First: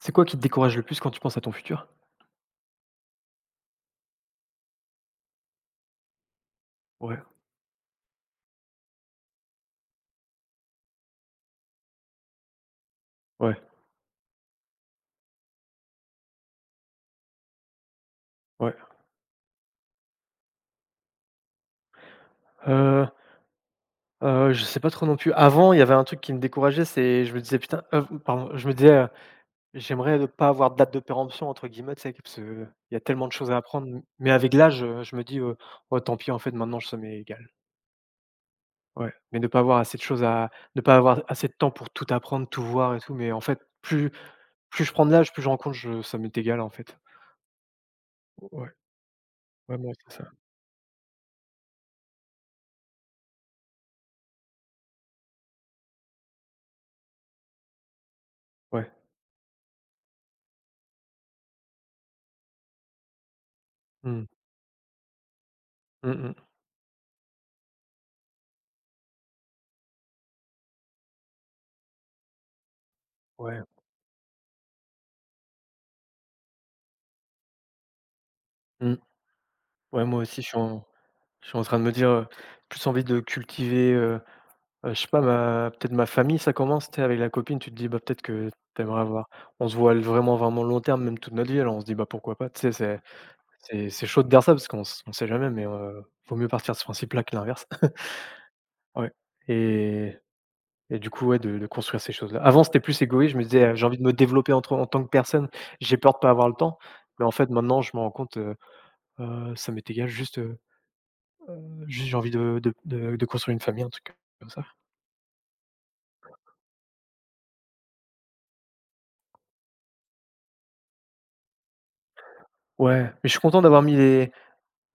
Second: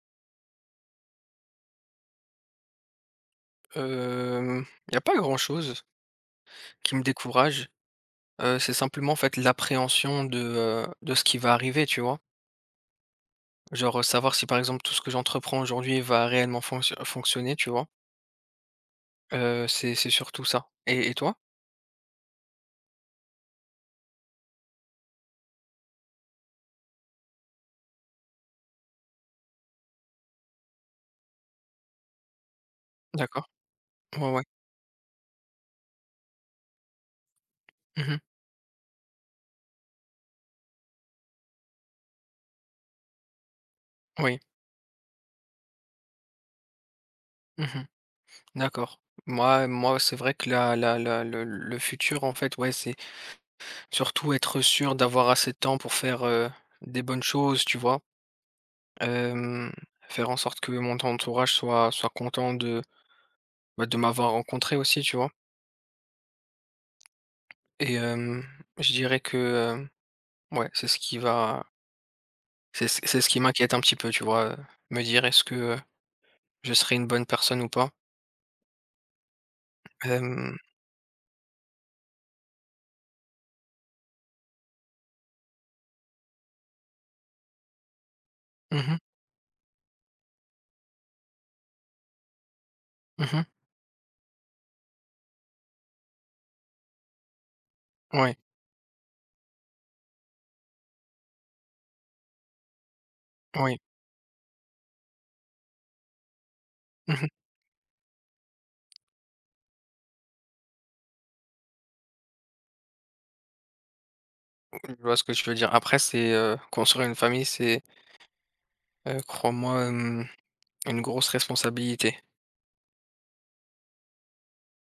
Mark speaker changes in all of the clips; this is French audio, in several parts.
Speaker 1: C'est quoi qui te décourage le plus quand tu penses à ton futur?
Speaker 2: Il y a pas grand-chose qui me
Speaker 1: Ouais,
Speaker 2: décourage. C'est simplement, en fait, l'appréhension de ce qui va arriver, tu vois?
Speaker 1: ouais,
Speaker 2: Genre, savoir si, par exemple, tout ce que j'entreprends aujourd'hui va réellement fonctionner, tu vois?
Speaker 1: ouais.
Speaker 2: C'est surtout ça et toi?
Speaker 1: Heu, je sais pas trop non plus. Avant, il y avait un truc qui me décourageait, c'est je me disais: «Putain» pardon, je me disais, «J'aimerais ne pas avoir de date de péremption» entre guillemets, tu sais? Parce qu'il y a tellement de
Speaker 2: D'accord.
Speaker 1: choses à apprendre,
Speaker 2: Ouais,
Speaker 1: mais
Speaker 2: ouais.
Speaker 1: avec l'âge, je me dis, «Oh tant pis en fait maintenant ça m'est égal».
Speaker 2: Mmh.
Speaker 1: Ouais, mais ne pas avoir assez de choses à ne pas avoir assez de temps pour tout apprendre, tout voir et tout, mais en fait plus
Speaker 2: Oui.
Speaker 1: plus je prends de l'âge, plus je rencontre, compte je ça m'est égal en fait.
Speaker 2: Mmh.
Speaker 1: Ouais,
Speaker 2: D'accord. Moi
Speaker 1: ouais, ouais,
Speaker 2: moi, c'est
Speaker 1: c'est ça.
Speaker 2: vrai que la la la le futur, en fait, ouais, c'est surtout être sûr d'avoir assez de temps pour faire, des bonnes choses, tu vois?
Speaker 1: Ouais.
Speaker 2: Hem, faire en sorte que mon entourage soit content de, bah, de
Speaker 1: Mmh.
Speaker 2: m'avoir rencontré aussi, tu vois?
Speaker 1: Mmh mh.
Speaker 2: Et je dirais que, ouais, c'est ce qui
Speaker 1: Ouais.
Speaker 2: m'inquiète un petit peu, tu vois? Me dire: «Est-ce que, je serai une bonne personne ou pas?»
Speaker 1: Mmh. Ouais, moi aussi,
Speaker 2: Hem,
Speaker 1: je suis en train de me dire, plus envie de cultiver, je sais pas, ma peut-être ma famille, ça commence, t'es avec la copine, tu te dis, bah, peut-être que
Speaker 2: mmh mh,
Speaker 1: t'aimerais avoir on se voit vraiment, vraiment long terme, même toute notre vie, alors on se dit: «Bah, pourquoi pas?» Tu sais, c'est
Speaker 2: mmh,
Speaker 1: c'est c'est chaud de dire ça parce qu'on s on sait jamais, mais vaut mieux partir de ce principe-là que l'inverse.
Speaker 2: ouais,
Speaker 1: Ouais et et du coup, ouais, de construire ces choses-là. Avant, c'était plus égoïste, je me disais:
Speaker 2: oui,
Speaker 1: J'ai envie de me développer en tant que personne, j'ai peur de pas avoir le temps». Mais
Speaker 2: mmh.
Speaker 1: en fait, maintenant, je me rends compte, ça m'est égal, Juste, j'ai envie de construire une famille, un truc comme ça.
Speaker 2: Je vois ce que tu veux dire. Après c'est, construire une famille, c'est, crois-moi, une grosse responsabilité.
Speaker 1: Ouais, mais je suis content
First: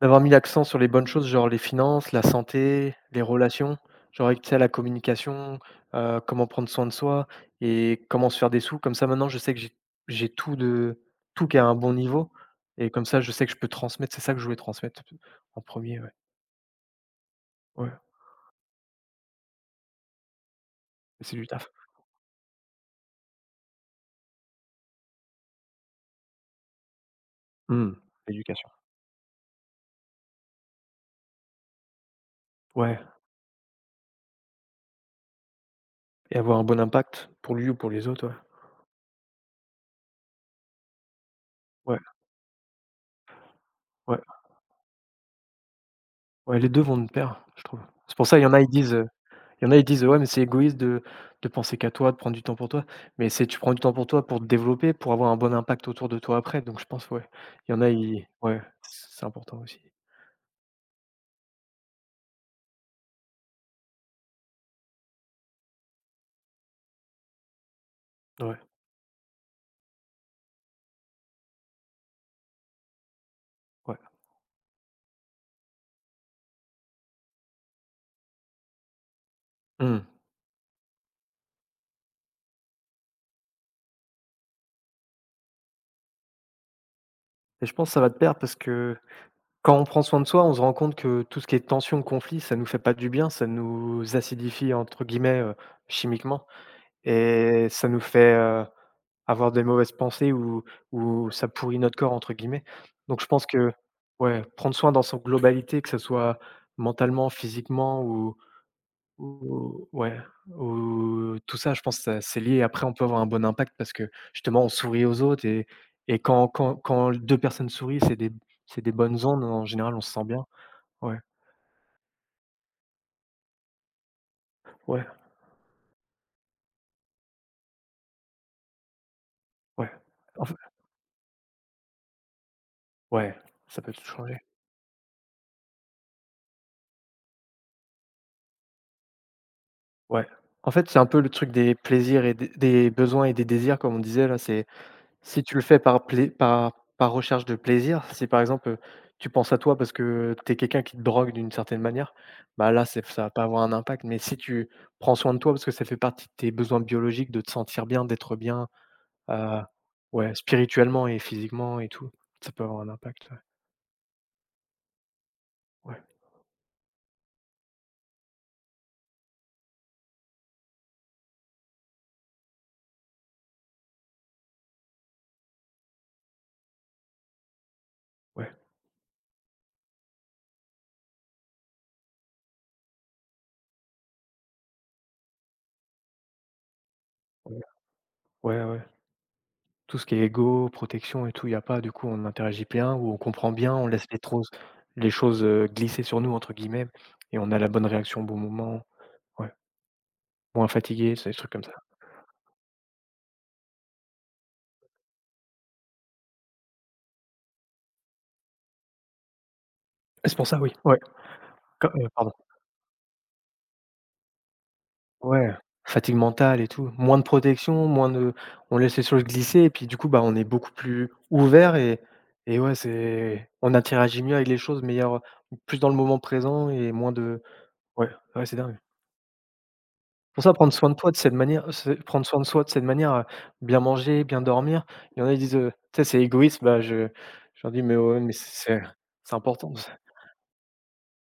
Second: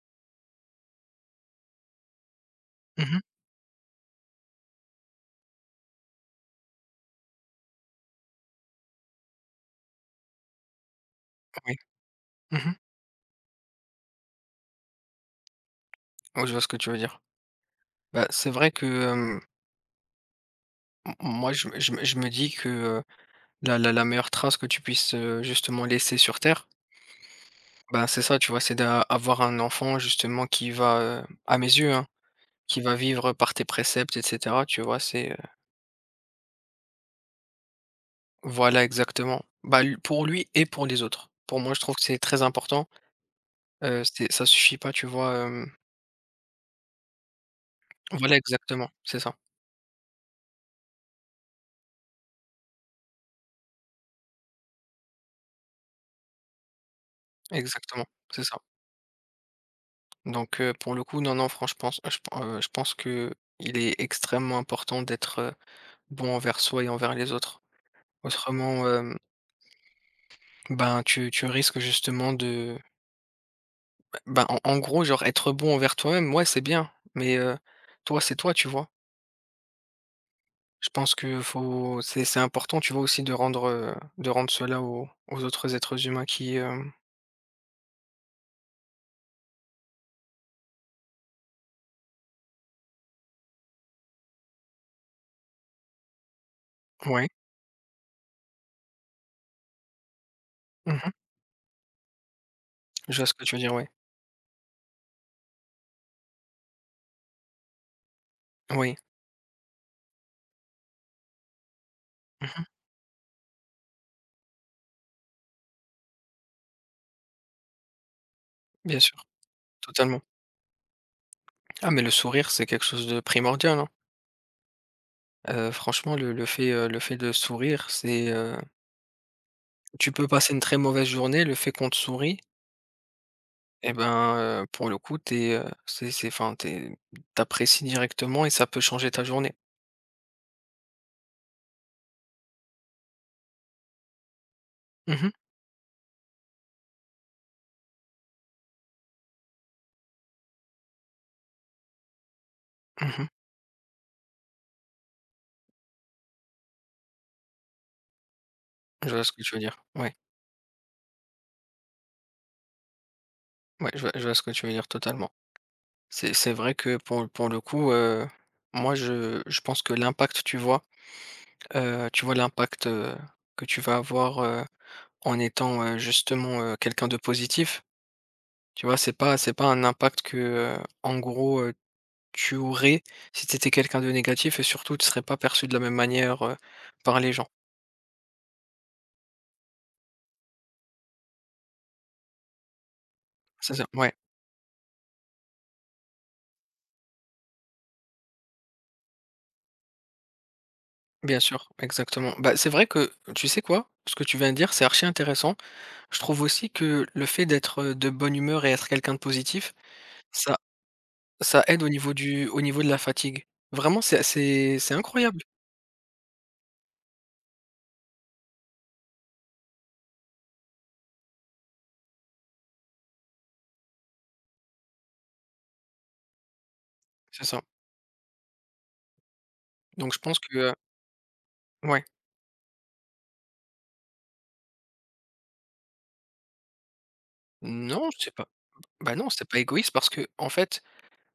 Speaker 1: d'avoir mis l'accent sur les bonnes choses, genre les finances, la santé,
Speaker 2: Mmh.
Speaker 1: les relations, genre avec, tu sais, la communication, comment prendre soin de soi et comment se faire des sous. Comme ça, maintenant, je sais que j'ai tout qui est à
Speaker 2: Oui.
Speaker 1: un bon niveau
Speaker 2: Mmh mh.
Speaker 1: et comme ça, je sais que je peux transmettre. C'est ça que je voulais transmettre en premier, ouais.
Speaker 2: Ouais, je vois ce que tu veux dire.
Speaker 1: Ouais,
Speaker 2: Bah, c'est vrai que, m
Speaker 1: c'est du
Speaker 2: moi je
Speaker 1: taf.
Speaker 2: me je me je me dis que, la meilleure trace que tu puisses, justement laisser sur terre.
Speaker 1: Mmh.
Speaker 2: Ben c'est ça, tu vois,
Speaker 1: L'éducation.
Speaker 2: c'est d'avoir un enfant justement qui va, à mes yeux, hein, qui va
Speaker 1: Ouais,
Speaker 2: vivre par tes préceptes et cetera, tu vois? C'est,
Speaker 1: et avoir un bon impact pour lui ou pour les autres, ouais.
Speaker 2: voilà exactement. Bah, l pour lui et pour les autres. Pour moi, je trouve
Speaker 1: Ouais,
Speaker 2: que c'est très important,
Speaker 1: ouais,
Speaker 2: c'est ça suffit pas, tu vois, hem
Speaker 1: ouais, les deux vont de pair, je trouve. C'est pour
Speaker 2: voilà
Speaker 1: ça,
Speaker 2: exactement, c'est ça,
Speaker 1: Il y en a, ils disent: «Ouais, mais c'est égoïste de penser qu'à toi, de prendre du temps pour toi». Mais c'est tu prends du temps pour toi pour te développer, pour avoir un bon impact autour de toi après. Donc je pense, ouais, il y en a,
Speaker 2: exactement,
Speaker 1: ils
Speaker 2: c'est ça.
Speaker 1: ouais, c'est important aussi.
Speaker 2: Donc pour le coup, non, non, franchement, je pense qu'il est extrêmement important d'être, bon envers soi et envers les autres.
Speaker 1: Ouais,
Speaker 2: Autrement, ben, tu risques justement de,
Speaker 1: ouais.
Speaker 2: ben, en gros, genre être bon envers toi-même, ouais, c'est bien, mais toi, c'est toi, tu vois?
Speaker 1: Mmh
Speaker 2: Je pense que faut c'est important, tu vois, aussi de rendre cela aux autres êtres humains qui, hem
Speaker 1: et je pense que ça va te perdre parce que quand on prend soin de soi, on se rend compte que tout ce qui est tension, conflit, ça nous fait pas du bien, ça nous «acidifie» entre guillemets, chimiquement.
Speaker 2: ouais.
Speaker 1: Et ça nous fait, avoir des mauvaises pensées ou
Speaker 2: Mmh.
Speaker 1: ça «pourrit notre corps» entre guillemets.
Speaker 2: Je
Speaker 1: Donc
Speaker 2: vois
Speaker 1: je
Speaker 2: ce que
Speaker 1: pense
Speaker 2: tu veux
Speaker 1: que
Speaker 2: dire, ouais.
Speaker 1: ouais, prendre soin dans son globalité, que ce soit mentalement, physiquement ou
Speaker 2: Oui.
Speaker 1: ou ouais, ou tout ça, je pense que ça c'est lié.
Speaker 2: Mmh.
Speaker 1: Après on peut avoir un bon impact parce que justement on sourit aux autres et quand 2 personnes sourient, c'est des
Speaker 2: Bien
Speaker 1: bonnes
Speaker 2: sûr,
Speaker 1: ondes, en général on se
Speaker 2: totalement.
Speaker 1: sent bien. Ouais,
Speaker 2: Ah, mais le sourire, c'est quelque chose de primordial, hein.
Speaker 1: ouais,
Speaker 2: Franchement, le fait de sourire,
Speaker 1: ouais.
Speaker 2: tu peux
Speaker 1: En
Speaker 2: passer
Speaker 1: fait,
Speaker 2: une très mauvaise journée, le fait qu'on te sourie
Speaker 1: ouais, ça peut
Speaker 2: et
Speaker 1: tout changer.
Speaker 2: ben, pour le coup, t'es es, c'est enfin, t'apprécies directement et ça peut changer ta journée.
Speaker 1: Ouais. En fait, c'est un peu le truc des plaisirs et des besoins et des désirs comme on disait là, c'est
Speaker 2: Mhm, mh.
Speaker 1: si tu le fais par recherche de plaisir, si par exemple, tu penses à toi parce que tu es quelqu'un qui te drogue d'une certaine manière, bah là, c'est ça
Speaker 2: Mmh.
Speaker 1: va pas avoir un impact. Mais si tu prends soin de toi parce que ça fait partie de tes besoins biologiques de te sentir bien, d'être bien,
Speaker 2: Je vois ce que tu
Speaker 1: heu,
Speaker 2: veux dire. Ouais,
Speaker 1: ouais, spirituellement et physiquement et tout, ça peut avoir un impact, ouais.
Speaker 2: ouais, je vois ce que tu veux dire totalement. C'est vrai que pour le coup, moi je pense que l'impact, tu vois l'impact, que tu vas avoir, en étant, justement, quelqu'un de positif,
Speaker 1: Ouais,
Speaker 2: tu vois? C'est pas un impact que, en gros, tu aurais si tu étais quelqu'un de négatif et surtout tu serais pas perçu de la même manière, par les gens.
Speaker 1: ouais, ouais, ouais, ouais. Tout ce qui est ego, protection et tout, il y a pas. Du coup, on interagit bien ou on comprend bien,
Speaker 2: C'est ça,
Speaker 1: on laisse
Speaker 2: ouais,
Speaker 1: les choses, «glisser» sur nous entre guillemets et on a la bonne réaction au bon moment. Ouais, moins fatigué, c'est des
Speaker 2: bien
Speaker 1: trucs comme
Speaker 2: sûr,
Speaker 1: ça.
Speaker 2: exactement. Bah, c'est vrai que tu sais quoi? Ce que tu viens de dire, c'est archi intéressant. Je trouve aussi que le fait d'être, de bonne humeur et être quelqu'un de positif,
Speaker 1: C'est pour
Speaker 2: ça
Speaker 1: ça, oui, ouais,
Speaker 2: ça aide au
Speaker 1: quand
Speaker 2: niveau
Speaker 1: pardon.
Speaker 2: du au niveau de la fatigue. Vraiment, c'est incroyable.
Speaker 1: Ouais, fatigue mentale et tout, moins de protection, moins de on laisse les choses glisser et puis du coup, bah, on est beaucoup plus ouvert et ouais, c'est on interagit mieux avec les choses, meilleur plus dans le moment présent et moins de
Speaker 2: C'est ça.
Speaker 1: ouais, ouais, c'est dingue.
Speaker 2: Donc je pense
Speaker 1: Pour ça,
Speaker 2: que,
Speaker 1: prendre soin de toi de cette manière, c'est
Speaker 2: ouais.
Speaker 1: prendre soin de soi de cette manière, bien manger, bien dormir. Il y en a, ils disent, «Tu sais, c'est égoïste», bah, je leur dis: «Mais
Speaker 2: Non,
Speaker 1: ouais,
Speaker 2: c'est
Speaker 1: mais
Speaker 2: pas.
Speaker 1: c'est
Speaker 2: Bah, non,
Speaker 1: c'est
Speaker 2: c'est pas
Speaker 1: important, c
Speaker 2: égoïste parce que, en fait,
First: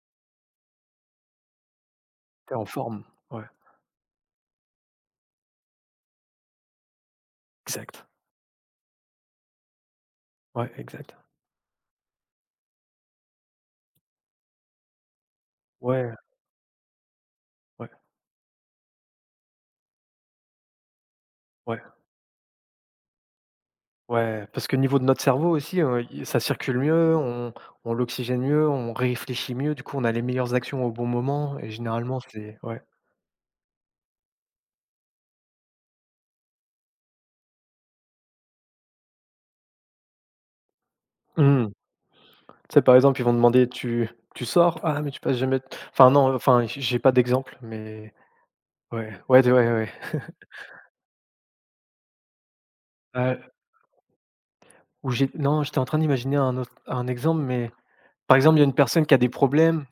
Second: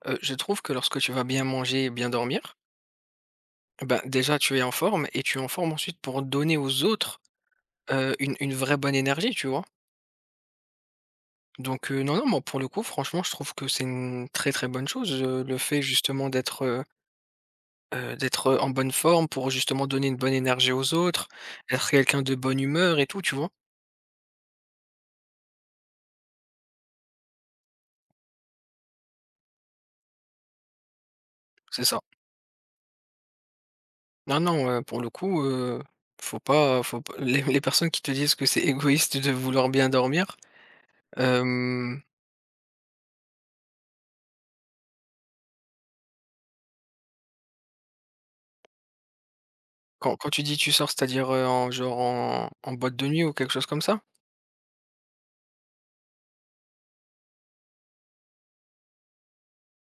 Speaker 2: je trouve que lorsque tu vas bien manger et bien
Speaker 1: tu
Speaker 2: dormir,
Speaker 1: es en forme». Ouais,
Speaker 2: bah, déjà tu es en forme et tu es en forme ensuite pour donner aux autres,
Speaker 1: exact.
Speaker 2: une vraie bonne énergie, tu vois?
Speaker 1: Ouais, exact.
Speaker 2: Donc, non, non, moi, pour le coup, franchement, je trouve que c'est une très, très bonne chose, le fait
Speaker 1: Ouais,
Speaker 2: justement d'être, heu
Speaker 1: ouais,
Speaker 2: Heu, d'être, euh, en bonne forme pour justement donner une bonne énergie aux autres,
Speaker 1: ouais,
Speaker 2: être quelqu'un de bonne humeur et tout, tu vois?
Speaker 1: ouais, parce que niveau de notre cerveau aussi, il ça circule mieux, on l'oxygène mieux, on réfléchit mieux, du coup, on a les meilleures actions au bon moment et
Speaker 2: C'est ça.
Speaker 1: généralement, c'est ouais.
Speaker 2: Non, non, pour le coup, faut pas. Les personnes qui te disent que c'est égoïste de vouloir bien dormir,
Speaker 1: Mmh.
Speaker 2: hem,
Speaker 1: Tu sais, par exemple, ils vont demander: «Tu sors?» «Ah, mais tu passes jamais» enfin non, enfin, j'ai pas d'exemple, mais ouais, ouais, d ouais, ouais, ouais.
Speaker 2: quand tu dis: «Tu sors», c'est-à-dire, en genre en boîte de nuit ou
Speaker 1: Heu,
Speaker 2: quelque chose comme ça?
Speaker 1: où j'ai non, j'étais en train d'imaginer un exemple, mais par exemple, il y a une personne qui a des problèmes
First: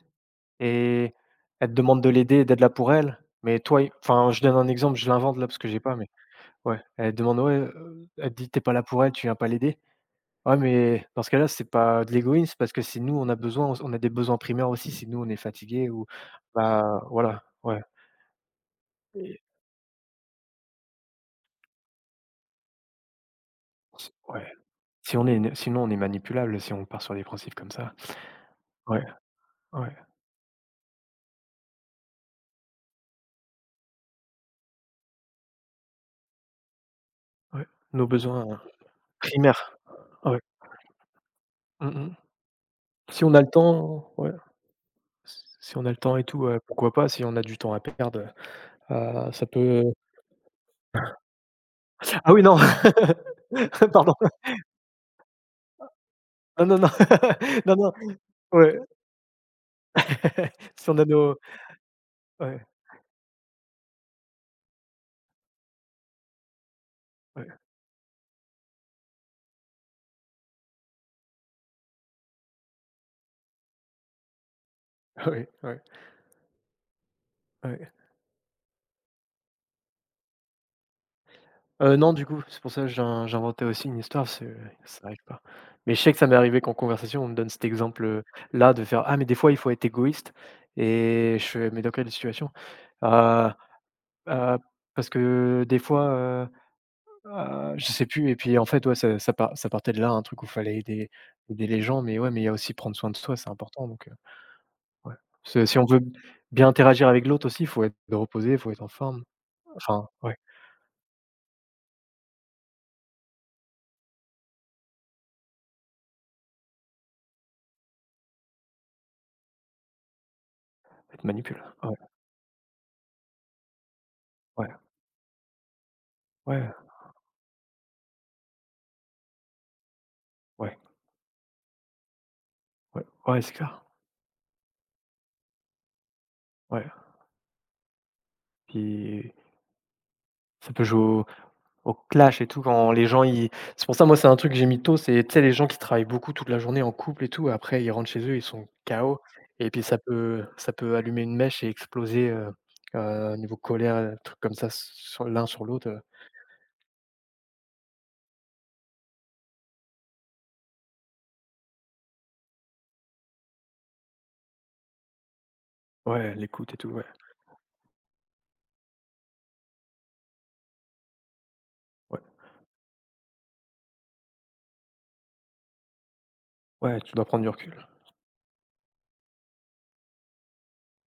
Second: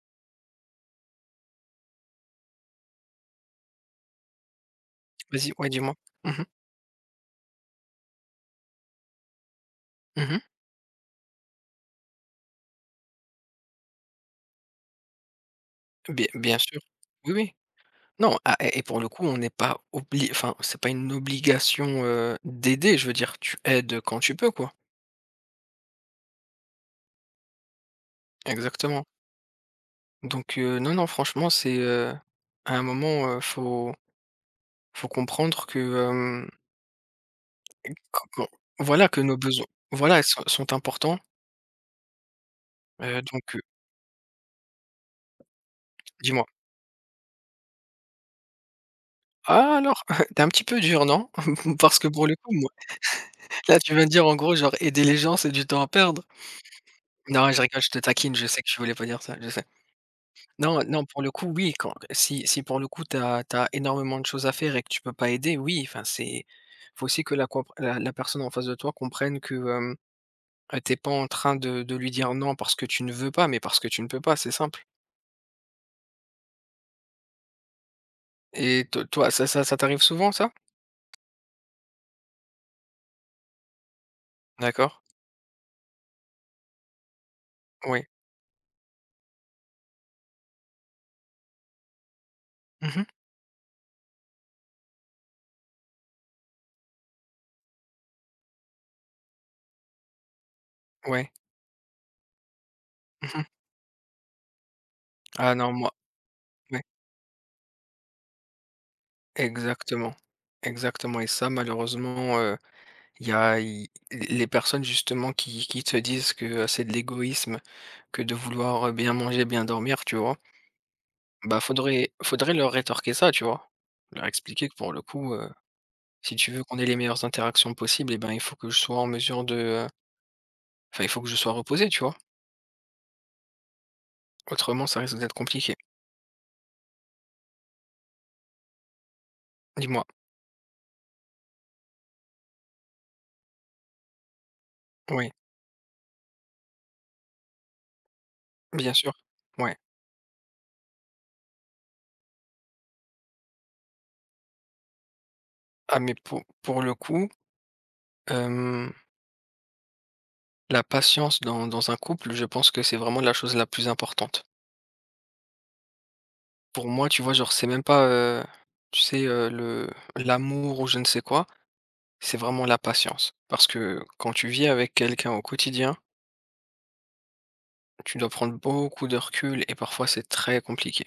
Speaker 1: et elle te demande de l'aider et d'être là pour elle, mais toi i enfin, je donne un exemple, je l'invente là
Speaker 2: Vas-y,
Speaker 1: parce que
Speaker 2: ouais,
Speaker 1: j'ai
Speaker 2: dis-moi.
Speaker 1: pas, mais
Speaker 2: Mmh mh.
Speaker 1: ouais, elle te demande: «Ouais,» elle te dit: t'es pas là pour elle, tu viens pas l'aider».
Speaker 2: Mmh.
Speaker 1: Ouais, mais dans ce cas-là, c'est pas de l'égoïsme parce que c'est nous, on a besoin, on a des besoins primaires aussi, si nous, on est fatigué ou
Speaker 2: Bien bien sûr.
Speaker 1: bah,
Speaker 2: Oui,
Speaker 1: voilà,
Speaker 2: oui.
Speaker 1: ouais
Speaker 2: Non, ah, et pour le coup, on
Speaker 1: et
Speaker 2: n'est pas obli enfin, c'est pas une obligation, d'aider, je veux dire, tu aides quand tu peux,
Speaker 1: ouais.
Speaker 2: quoi.
Speaker 1: Si on est Sinon on est manipulable si on part sur des principes comme ça. Ouais,
Speaker 2: Exactement.
Speaker 1: ouais,
Speaker 2: Donc non, non, franchement, c'est, à un moment, faut comprendre que,
Speaker 1: ouais.
Speaker 2: q
Speaker 1: Nos
Speaker 2: qu'on
Speaker 1: besoins.
Speaker 2: voilà, que nos besoins,
Speaker 1: Primaire.
Speaker 2: voilà,
Speaker 1: Ouais.
Speaker 2: sont importants,
Speaker 1: Mmh mh. Si on a
Speaker 2: donc
Speaker 1: le temps, ouais, s si on a le temps et
Speaker 2: dis-moi?
Speaker 1: tout, pourquoi pas, si on a du temps à perdre, heu, ça
Speaker 2: Ah
Speaker 1: peut
Speaker 2: alors, tu un petit peu dur, non? Parce que pour
Speaker 1: ah
Speaker 2: le
Speaker 1: oui,
Speaker 2: coup,
Speaker 1: non!
Speaker 2: moi là, tu viens de
Speaker 1: Pardon.
Speaker 2: dire, en gros, genre, aider les gens, c'est du temps à perdre.
Speaker 1: Non, non, non.
Speaker 2: Non, je
Speaker 1: Non,
Speaker 2: rigole, je
Speaker 1: non.
Speaker 2: te taquine, je sais que tu
Speaker 1: Ouais.
Speaker 2: voulais pas dire ça, je sais. Non,
Speaker 1: Si on
Speaker 2: non,
Speaker 1: a
Speaker 2: pour le
Speaker 1: nos
Speaker 2: coup, oui, quand si si
Speaker 1: Ouais,
Speaker 2: pour le coup, t'as énormément de choses à faire et que tu peux pas aider, oui, enfin, c'est faut aussi que la
Speaker 1: ouais,
Speaker 2: compr la la personne en face de toi comprenne que, tu pas en train de lui dire: «Non» parce que tu ne veux pas, mais parce que tu ne peux pas, c'est simple.
Speaker 1: ouais, ouais, ouais.
Speaker 2: Et to toi, ça t'arrive souvent ça?
Speaker 1: Non, du coup, c'est pour ça que j'inventais aussi une histoire parce que
Speaker 2: D'accord.
Speaker 1: ça arrive pas. Mais je sais que ça m'est arrivé qu'en conversation, on me donne cet
Speaker 2: Oui.
Speaker 1: exemple, là de faire: «Ah mais des fois, il faut être égoïste» et je fais: «Mais dans quelle situation?»
Speaker 2: Mmh.
Speaker 1: heu Heu, parce que des fois, heu je sais plus et puis en fait, ouais, ça partait de là, un truc où fallait aider
Speaker 2: Ouais.
Speaker 1: aider les gens, mais ouais, mais il y a aussi prendre soin de soi,
Speaker 2: Mmh.
Speaker 1: c'est important donc ouais.
Speaker 2: Ah
Speaker 1: Si
Speaker 2: non,
Speaker 1: si on
Speaker 2: moi
Speaker 1: veut bien
Speaker 2: ouais,
Speaker 1: interagir avec l'autre aussi, faut être reposé, faut être en forme, enfin,
Speaker 2: exactement.
Speaker 1: ouais.
Speaker 2: Exactement et ça malheureusement, il y a i les personnes justement qui te disent que, c'est de l'égoïsme que de vouloir, bien manger, bien dormir, tu vois?
Speaker 1: Ça te
Speaker 2: Bah,
Speaker 1: manipule, ouais,
Speaker 2: faudrait leur rétorquer ça, tu vois? Leur expliquer
Speaker 1: ouais,
Speaker 2: que pour le coup, si tu
Speaker 1: ouais,
Speaker 2: veux qu'on ait les meilleures interactions possibles eh ben, il faut que je sois en mesure de, heu
Speaker 1: ouais,
Speaker 2: Enfin, il faut que je sois reposé, tu vois?
Speaker 1: ouais, ouais, c'est clair,
Speaker 2: Autrement, ça risque d'être compliqué.
Speaker 1: ouais. Puis
Speaker 2: Dis-moi.
Speaker 1: ça peut jouer au clash et tout, quand les gens ils c'est pour ça, moi, c'est un truc que j'ai mis tôt, c'est,
Speaker 2: Oui,
Speaker 1: tu sais, les gens qui travaillent beaucoup toute la journée en couple et tout, après ils rentrent chez eux, ils sont
Speaker 2: bien sûr.
Speaker 1: KO et
Speaker 2: Ouais.
Speaker 1: puis ça peut allumer une mèche et exploser, niveau colère, trucs comme ça, sur l'un sur l'autre,
Speaker 2: Ah, mais pour le coup, hem, la patience dans un couple, je pense que c'est vraiment la chose la plus importante.
Speaker 1: Ouais, l'écoute et
Speaker 2: Pour
Speaker 1: tout, ouais.
Speaker 2: moi, tu vois, genre, c'est même pas, tu sais, le l'amour ou je ne sais quoi,
Speaker 1: Ouais.
Speaker 2: c'est vraiment la patience. Parce que quand tu vis avec quelqu'un au quotidien,
Speaker 1: Ouais, tu dois prendre du recul.
Speaker 2: tu dois prendre beaucoup de recul et parfois c'est très compliqué.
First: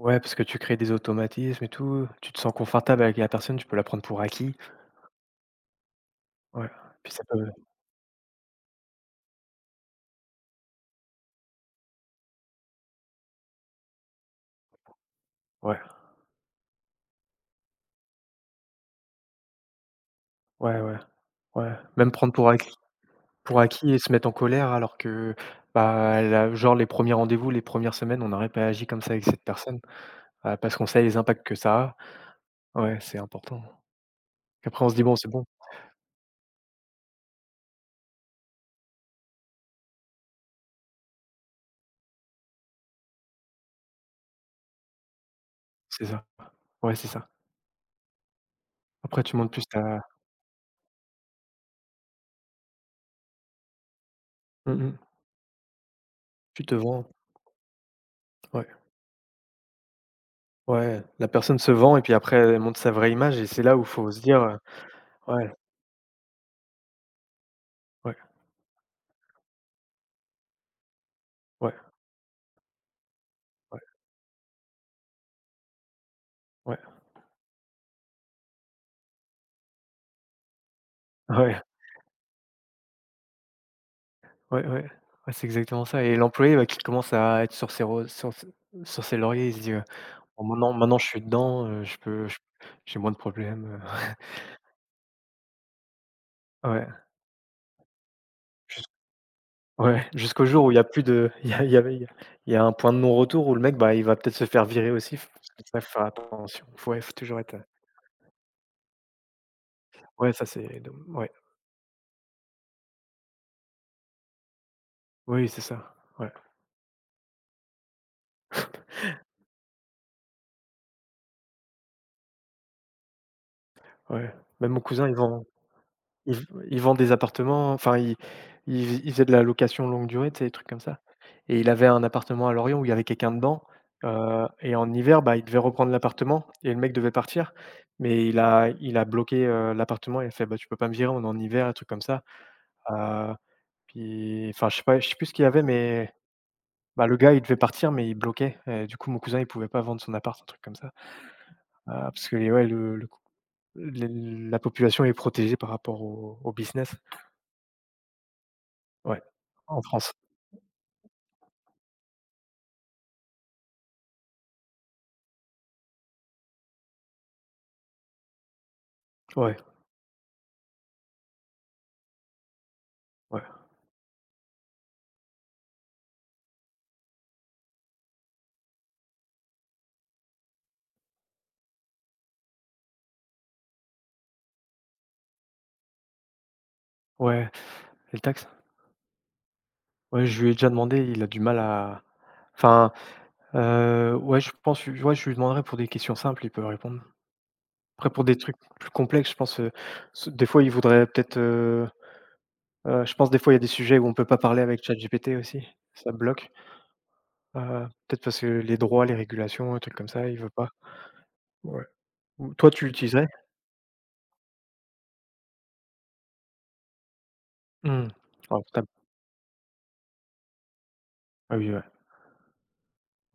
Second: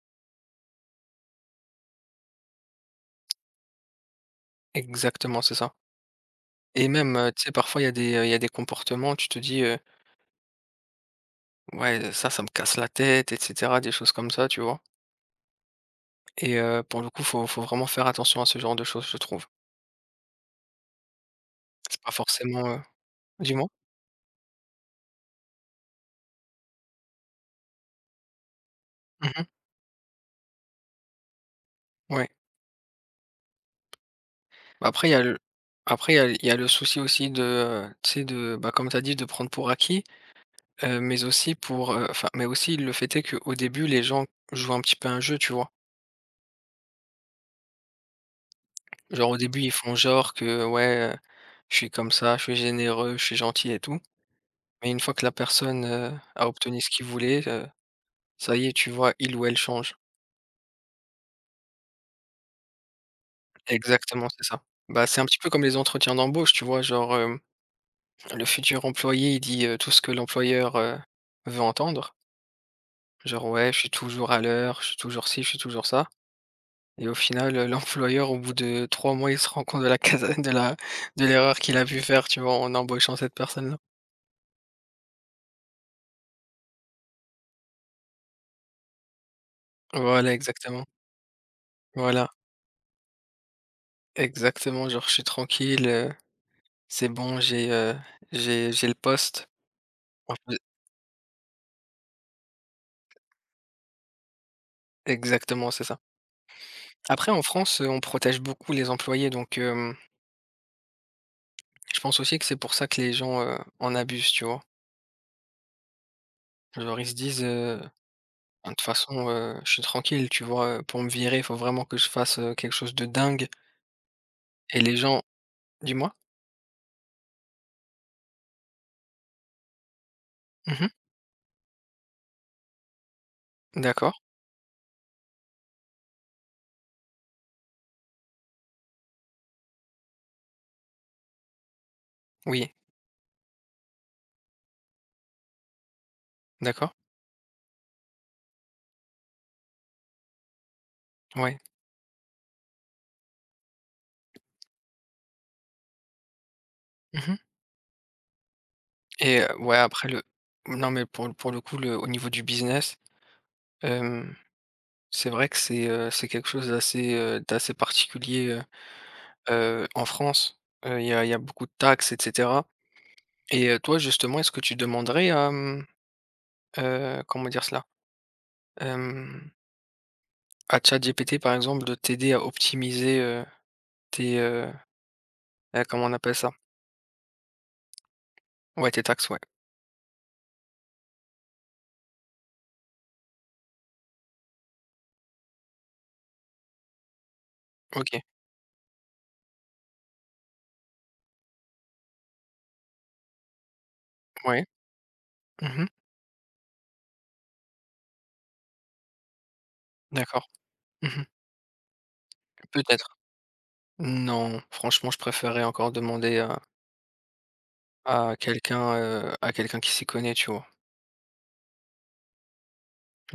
Speaker 1: Ouais, parce que tu crées des automatismes et tout, tu te sens confortable avec la personne, tu peux la prendre pour acquis.
Speaker 2: Exactement, c'est ça.
Speaker 1: Ouais,
Speaker 2: Et
Speaker 1: puis
Speaker 2: même,
Speaker 1: ça peut
Speaker 2: tu sais, parfois, il y a des, il y a des comportements, tu te dis, ouais, ça, ça me casse la tête, et cetera, des choses comme ça, tu vois?
Speaker 1: ouais,
Speaker 2: Et pour le coup, faut vraiment faire attention à ce genre de choses, je trouve.
Speaker 1: ouais, ouais, ouais,
Speaker 2: C'est pas
Speaker 1: même prendre pour
Speaker 2: forcément,
Speaker 1: acquis. Pour
Speaker 2: dis-moi?
Speaker 1: acquis et se mettre en colère alors que, bah, la genre les premiers rendez-vous, les premières semaines, on n'aurait pas agi comme ça avec cette
Speaker 2: Mmh.
Speaker 1: personne, parce qu'on sait les impacts que ça
Speaker 2: Ouais.
Speaker 1: a. Ouais, c'est important. Après
Speaker 2: Bah,
Speaker 1: on se dit:
Speaker 2: après, il y a le
Speaker 1: Bon».
Speaker 2: après, il y a le souci aussi de, tu sais, de, bah, comme tu as dit, de prendre pour acquis, mais aussi pour, enfin, mais aussi le fait est qu'au début, les gens jouent un petit peu à un jeu, tu vois?
Speaker 1: C'est ça. Ouais, c'est ça. Après
Speaker 2: Genre, au
Speaker 1: tu montes
Speaker 2: début,
Speaker 1: plus
Speaker 2: ils font
Speaker 1: ta
Speaker 2: genre que: «Ouais, je suis comme ça, je suis généreux, je suis gentil et tout».
Speaker 1: mmh
Speaker 2: Mais une
Speaker 1: mh.
Speaker 2: fois que la personne, a
Speaker 1: Tu te
Speaker 2: obtenu ce qu'il
Speaker 1: vends.
Speaker 2: voulait, ça
Speaker 1: Ouais.
Speaker 2: y est, tu vois, il ou elle change.
Speaker 1: Ouais, la personne se vend et puis après elle montre sa vraie image et c'est là où il faut se
Speaker 2: Exactement,
Speaker 1: dire,
Speaker 2: c'est ça. Bah, c'est un petit peu
Speaker 1: «Ouais,
Speaker 2: comme les entretiens d'embauche, tu vois? Genre,
Speaker 1: ouais,
Speaker 2: le futur employé, il dit, tout ce que l'employeur, veut
Speaker 1: ouais,
Speaker 2: entendre. Genre: «Ouais, je
Speaker 1: ouais,
Speaker 2: suis toujours à l'heure, je suis toujours ci, je suis toujours ça»
Speaker 1: ouais,
Speaker 2: et au final, l'employeur, au bout de 3 mois, il se rend compte de la casa de la de l'erreur
Speaker 1: ouais,
Speaker 2: qu'il a pu faire, tu vois? En embauchant cette personne-là.
Speaker 1: ouais, ouais». Ouais, c'est exactement ça et l'employé, bah, qui commence à être sur ses lauriers, il se dit,
Speaker 2: Voilà,
Speaker 1: Oh maintenant
Speaker 2: exactement.
Speaker 1: maintenant je suis dedans, je
Speaker 2: Voilà,
Speaker 1: peux j j'ai moins de problèmes,
Speaker 2: exactement. Genre, je suis tranquille,
Speaker 1: ouais,
Speaker 2: c'est bon, j'ai, heu, j'ai
Speaker 1: jus
Speaker 2: j'ai le poste.
Speaker 1: ouais,
Speaker 2: En
Speaker 1: jusqu'au
Speaker 2: plus
Speaker 1: jour où il y a un point de non-retour où le mec, bah, il va peut-être se faire virer aussi. F
Speaker 2: exactement,
Speaker 1: Ça
Speaker 2: c'est
Speaker 1: faut
Speaker 2: ça.
Speaker 1: faire attention. Faut ouais, faut
Speaker 2: Après
Speaker 1: toujours
Speaker 2: en
Speaker 1: être,
Speaker 2: France, on protège beaucoup les employés donc.
Speaker 1: ouais, ça c'est dom ouais,
Speaker 2: Je pense aussi que c'est pour ça que les gens, en abusent, tu vois?
Speaker 1: oui, c'est ça. Ouais,
Speaker 2: Genre ils se disent, «Ah de toute façon, je suis tranquille, tu vois? Pour me virer, il faut vraiment que je fasse, quelque chose de dingue»
Speaker 1: ouais. Même
Speaker 2: et
Speaker 1: mon
Speaker 2: les
Speaker 1: cousin il
Speaker 2: gens
Speaker 1: vend.
Speaker 2: dis-moi?
Speaker 1: Ils v ils vendent des appartements, enfin ils faisaient de la location longue durée, tu sais, des trucs comme
Speaker 2: Mmh.
Speaker 1: ça et il avait un appartement à Lorient où il y avait quelqu'un dedans,
Speaker 2: D'accord.
Speaker 1: et en hiver, bah, il devait reprendre l'appartement et le mec devait partir, mais il a bloqué, l'appartement, et il a fait: «Bah, tu peux pas me virer, on est en hiver», un truc comme ça,
Speaker 2: Oui.
Speaker 1: heu, puis enfin je sais pas, je sais plus ce qu'il y avait, mais
Speaker 2: D'accord.
Speaker 1: bah, le gars, il devait partir, mais il bloquait et du coup, mon cousin, il pouvait pas vendre son appart, un truc comme ça,
Speaker 2: Ouais.
Speaker 1: parce que les ouais, le co les la population est protégée par rapport au business.
Speaker 2: Mmh.
Speaker 1: Ouais,
Speaker 2: Et ouais,
Speaker 1: en
Speaker 2: après
Speaker 1: France.
Speaker 2: le non, mais pour le coup, le au niveau du business, hem, c'est vrai que c'est quelque chose d'assez, d'assez particulier,
Speaker 1: Ouais,
Speaker 2: en France. Il y a beaucoup de taxes et cetera
Speaker 1: ouais,
Speaker 2: et toi justement, est-ce que tu demanderais à, comment dire cela? Hem, à ChatGPT, par exemple, de t'aider à optimiser, tes, comment on appelle ça?
Speaker 1: ouais et le taxe?
Speaker 2: Ouais, tes taxes, ouais.
Speaker 1: Ouais, je lui ai déjà demandé, il a du mal à enfin, ouais, je pense, ouais, je lui demanderai pour des questions simples, il peut répondre. Après
Speaker 2: OK,
Speaker 1: pour des trucs plus complexes, je pense, s des fois, il voudrait peut-être, je pense des fois, il y a des sujets où on peut pas parler
Speaker 2: ouais.
Speaker 1: avec ChatGPT aussi,
Speaker 2: Mmh.
Speaker 1: ça bloque. Peut-être parce que les droits, les régulations, un truc comme ça, il
Speaker 2: D'accord.
Speaker 1: veut pas.
Speaker 2: Mmh.
Speaker 1: Ouais. Ou toi, tu
Speaker 2: Peut-être.
Speaker 1: l'utiliserais?
Speaker 2: Non, franchement, je préférerais encore demander à
Speaker 1: Mmh.
Speaker 2: à
Speaker 1: Ah, portable.
Speaker 2: quelqu'un, heu, à quelqu'un qui s'y connaît, tu vois?
Speaker 1: Ah oui, ouais,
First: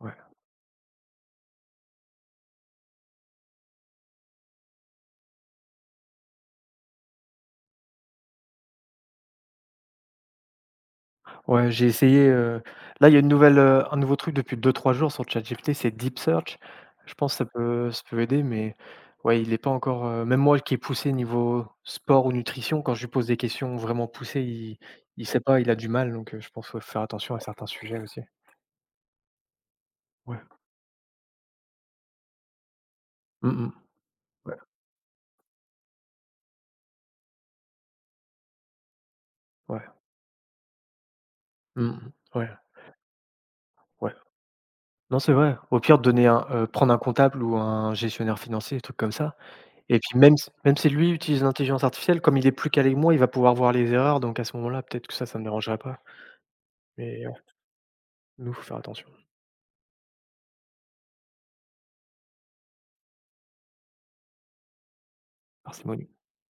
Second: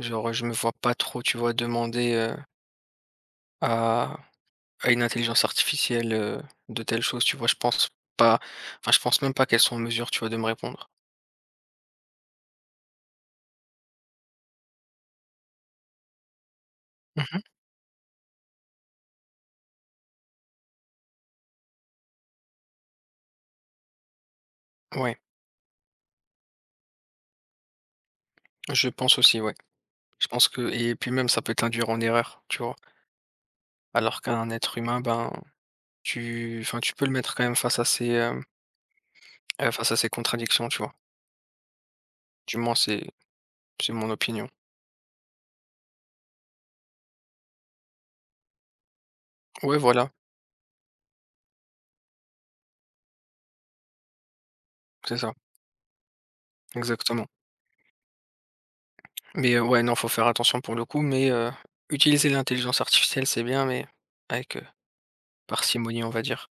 Speaker 1: ouais.
Speaker 2: je me vois pas trop, tu vois, demander, à à une intelligence artificielle, de telles choses, tu vois? Je pense pas, enfin, je pense même pas qu'elles sont en mesure, tu vois, de me répondre.
Speaker 1: Ouais, j'ai essayé, là, il y a un nouveau truc depuis deux trois jours sur ChatGPT, c'est Deep Search. Je pense que
Speaker 2: Mmh.
Speaker 1: ça peut aider, mais ouais, il est pas encore, même moi qui est poussé niveau sport ou nutrition, quand je lui pose des questions vraiment poussées, il
Speaker 2: Ouais,
Speaker 1: il sait pas, il a du mal, donc je pense, ouais, faut faire attention à certains sujets aussi.
Speaker 2: je pense aussi, ouais. Je
Speaker 1: Ouais.
Speaker 2: pense que et puis même ça peut t'induire en erreur, tu vois?
Speaker 1: Mmh mh.
Speaker 2: Alors qu'un
Speaker 1: Ouais,
Speaker 2: être humain, ben, tu enfin, tu peux le mettre quand même face à ses, hem, heu,
Speaker 1: ouais.
Speaker 2: face à ses contradictions, tu vois?
Speaker 1: Mmh mh. Ouais,
Speaker 2: Du moins c'est mon
Speaker 1: ouais.
Speaker 2: opinion.
Speaker 1: Non, c'est vrai. Au pire, prendre un comptable ou un gestionnaire financier, des trucs comme ça.
Speaker 2: Ouais,
Speaker 1: Et
Speaker 2: voilà,
Speaker 1: puis même si lui utilise l'intelligence artificielle, comme il est plus calé que moi, il va pouvoir voir les erreurs, donc à ce moment-là, peut-être que
Speaker 2: c'est
Speaker 1: ça,
Speaker 2: ça,
Speaker 1: ça ne me dérangerait pas. Mais
Speaker 2: exactement.
Speaker 1: ouais, nous, faut faire attention,
Speaker 2: Mais, ouais, non, faut faire attention pour le coup, mais, utiliser l'intelligence artificielle, c'est bien, mais avec, parcimonie,
Speaker 1: parcimonie.
Speaker 2: on va dire.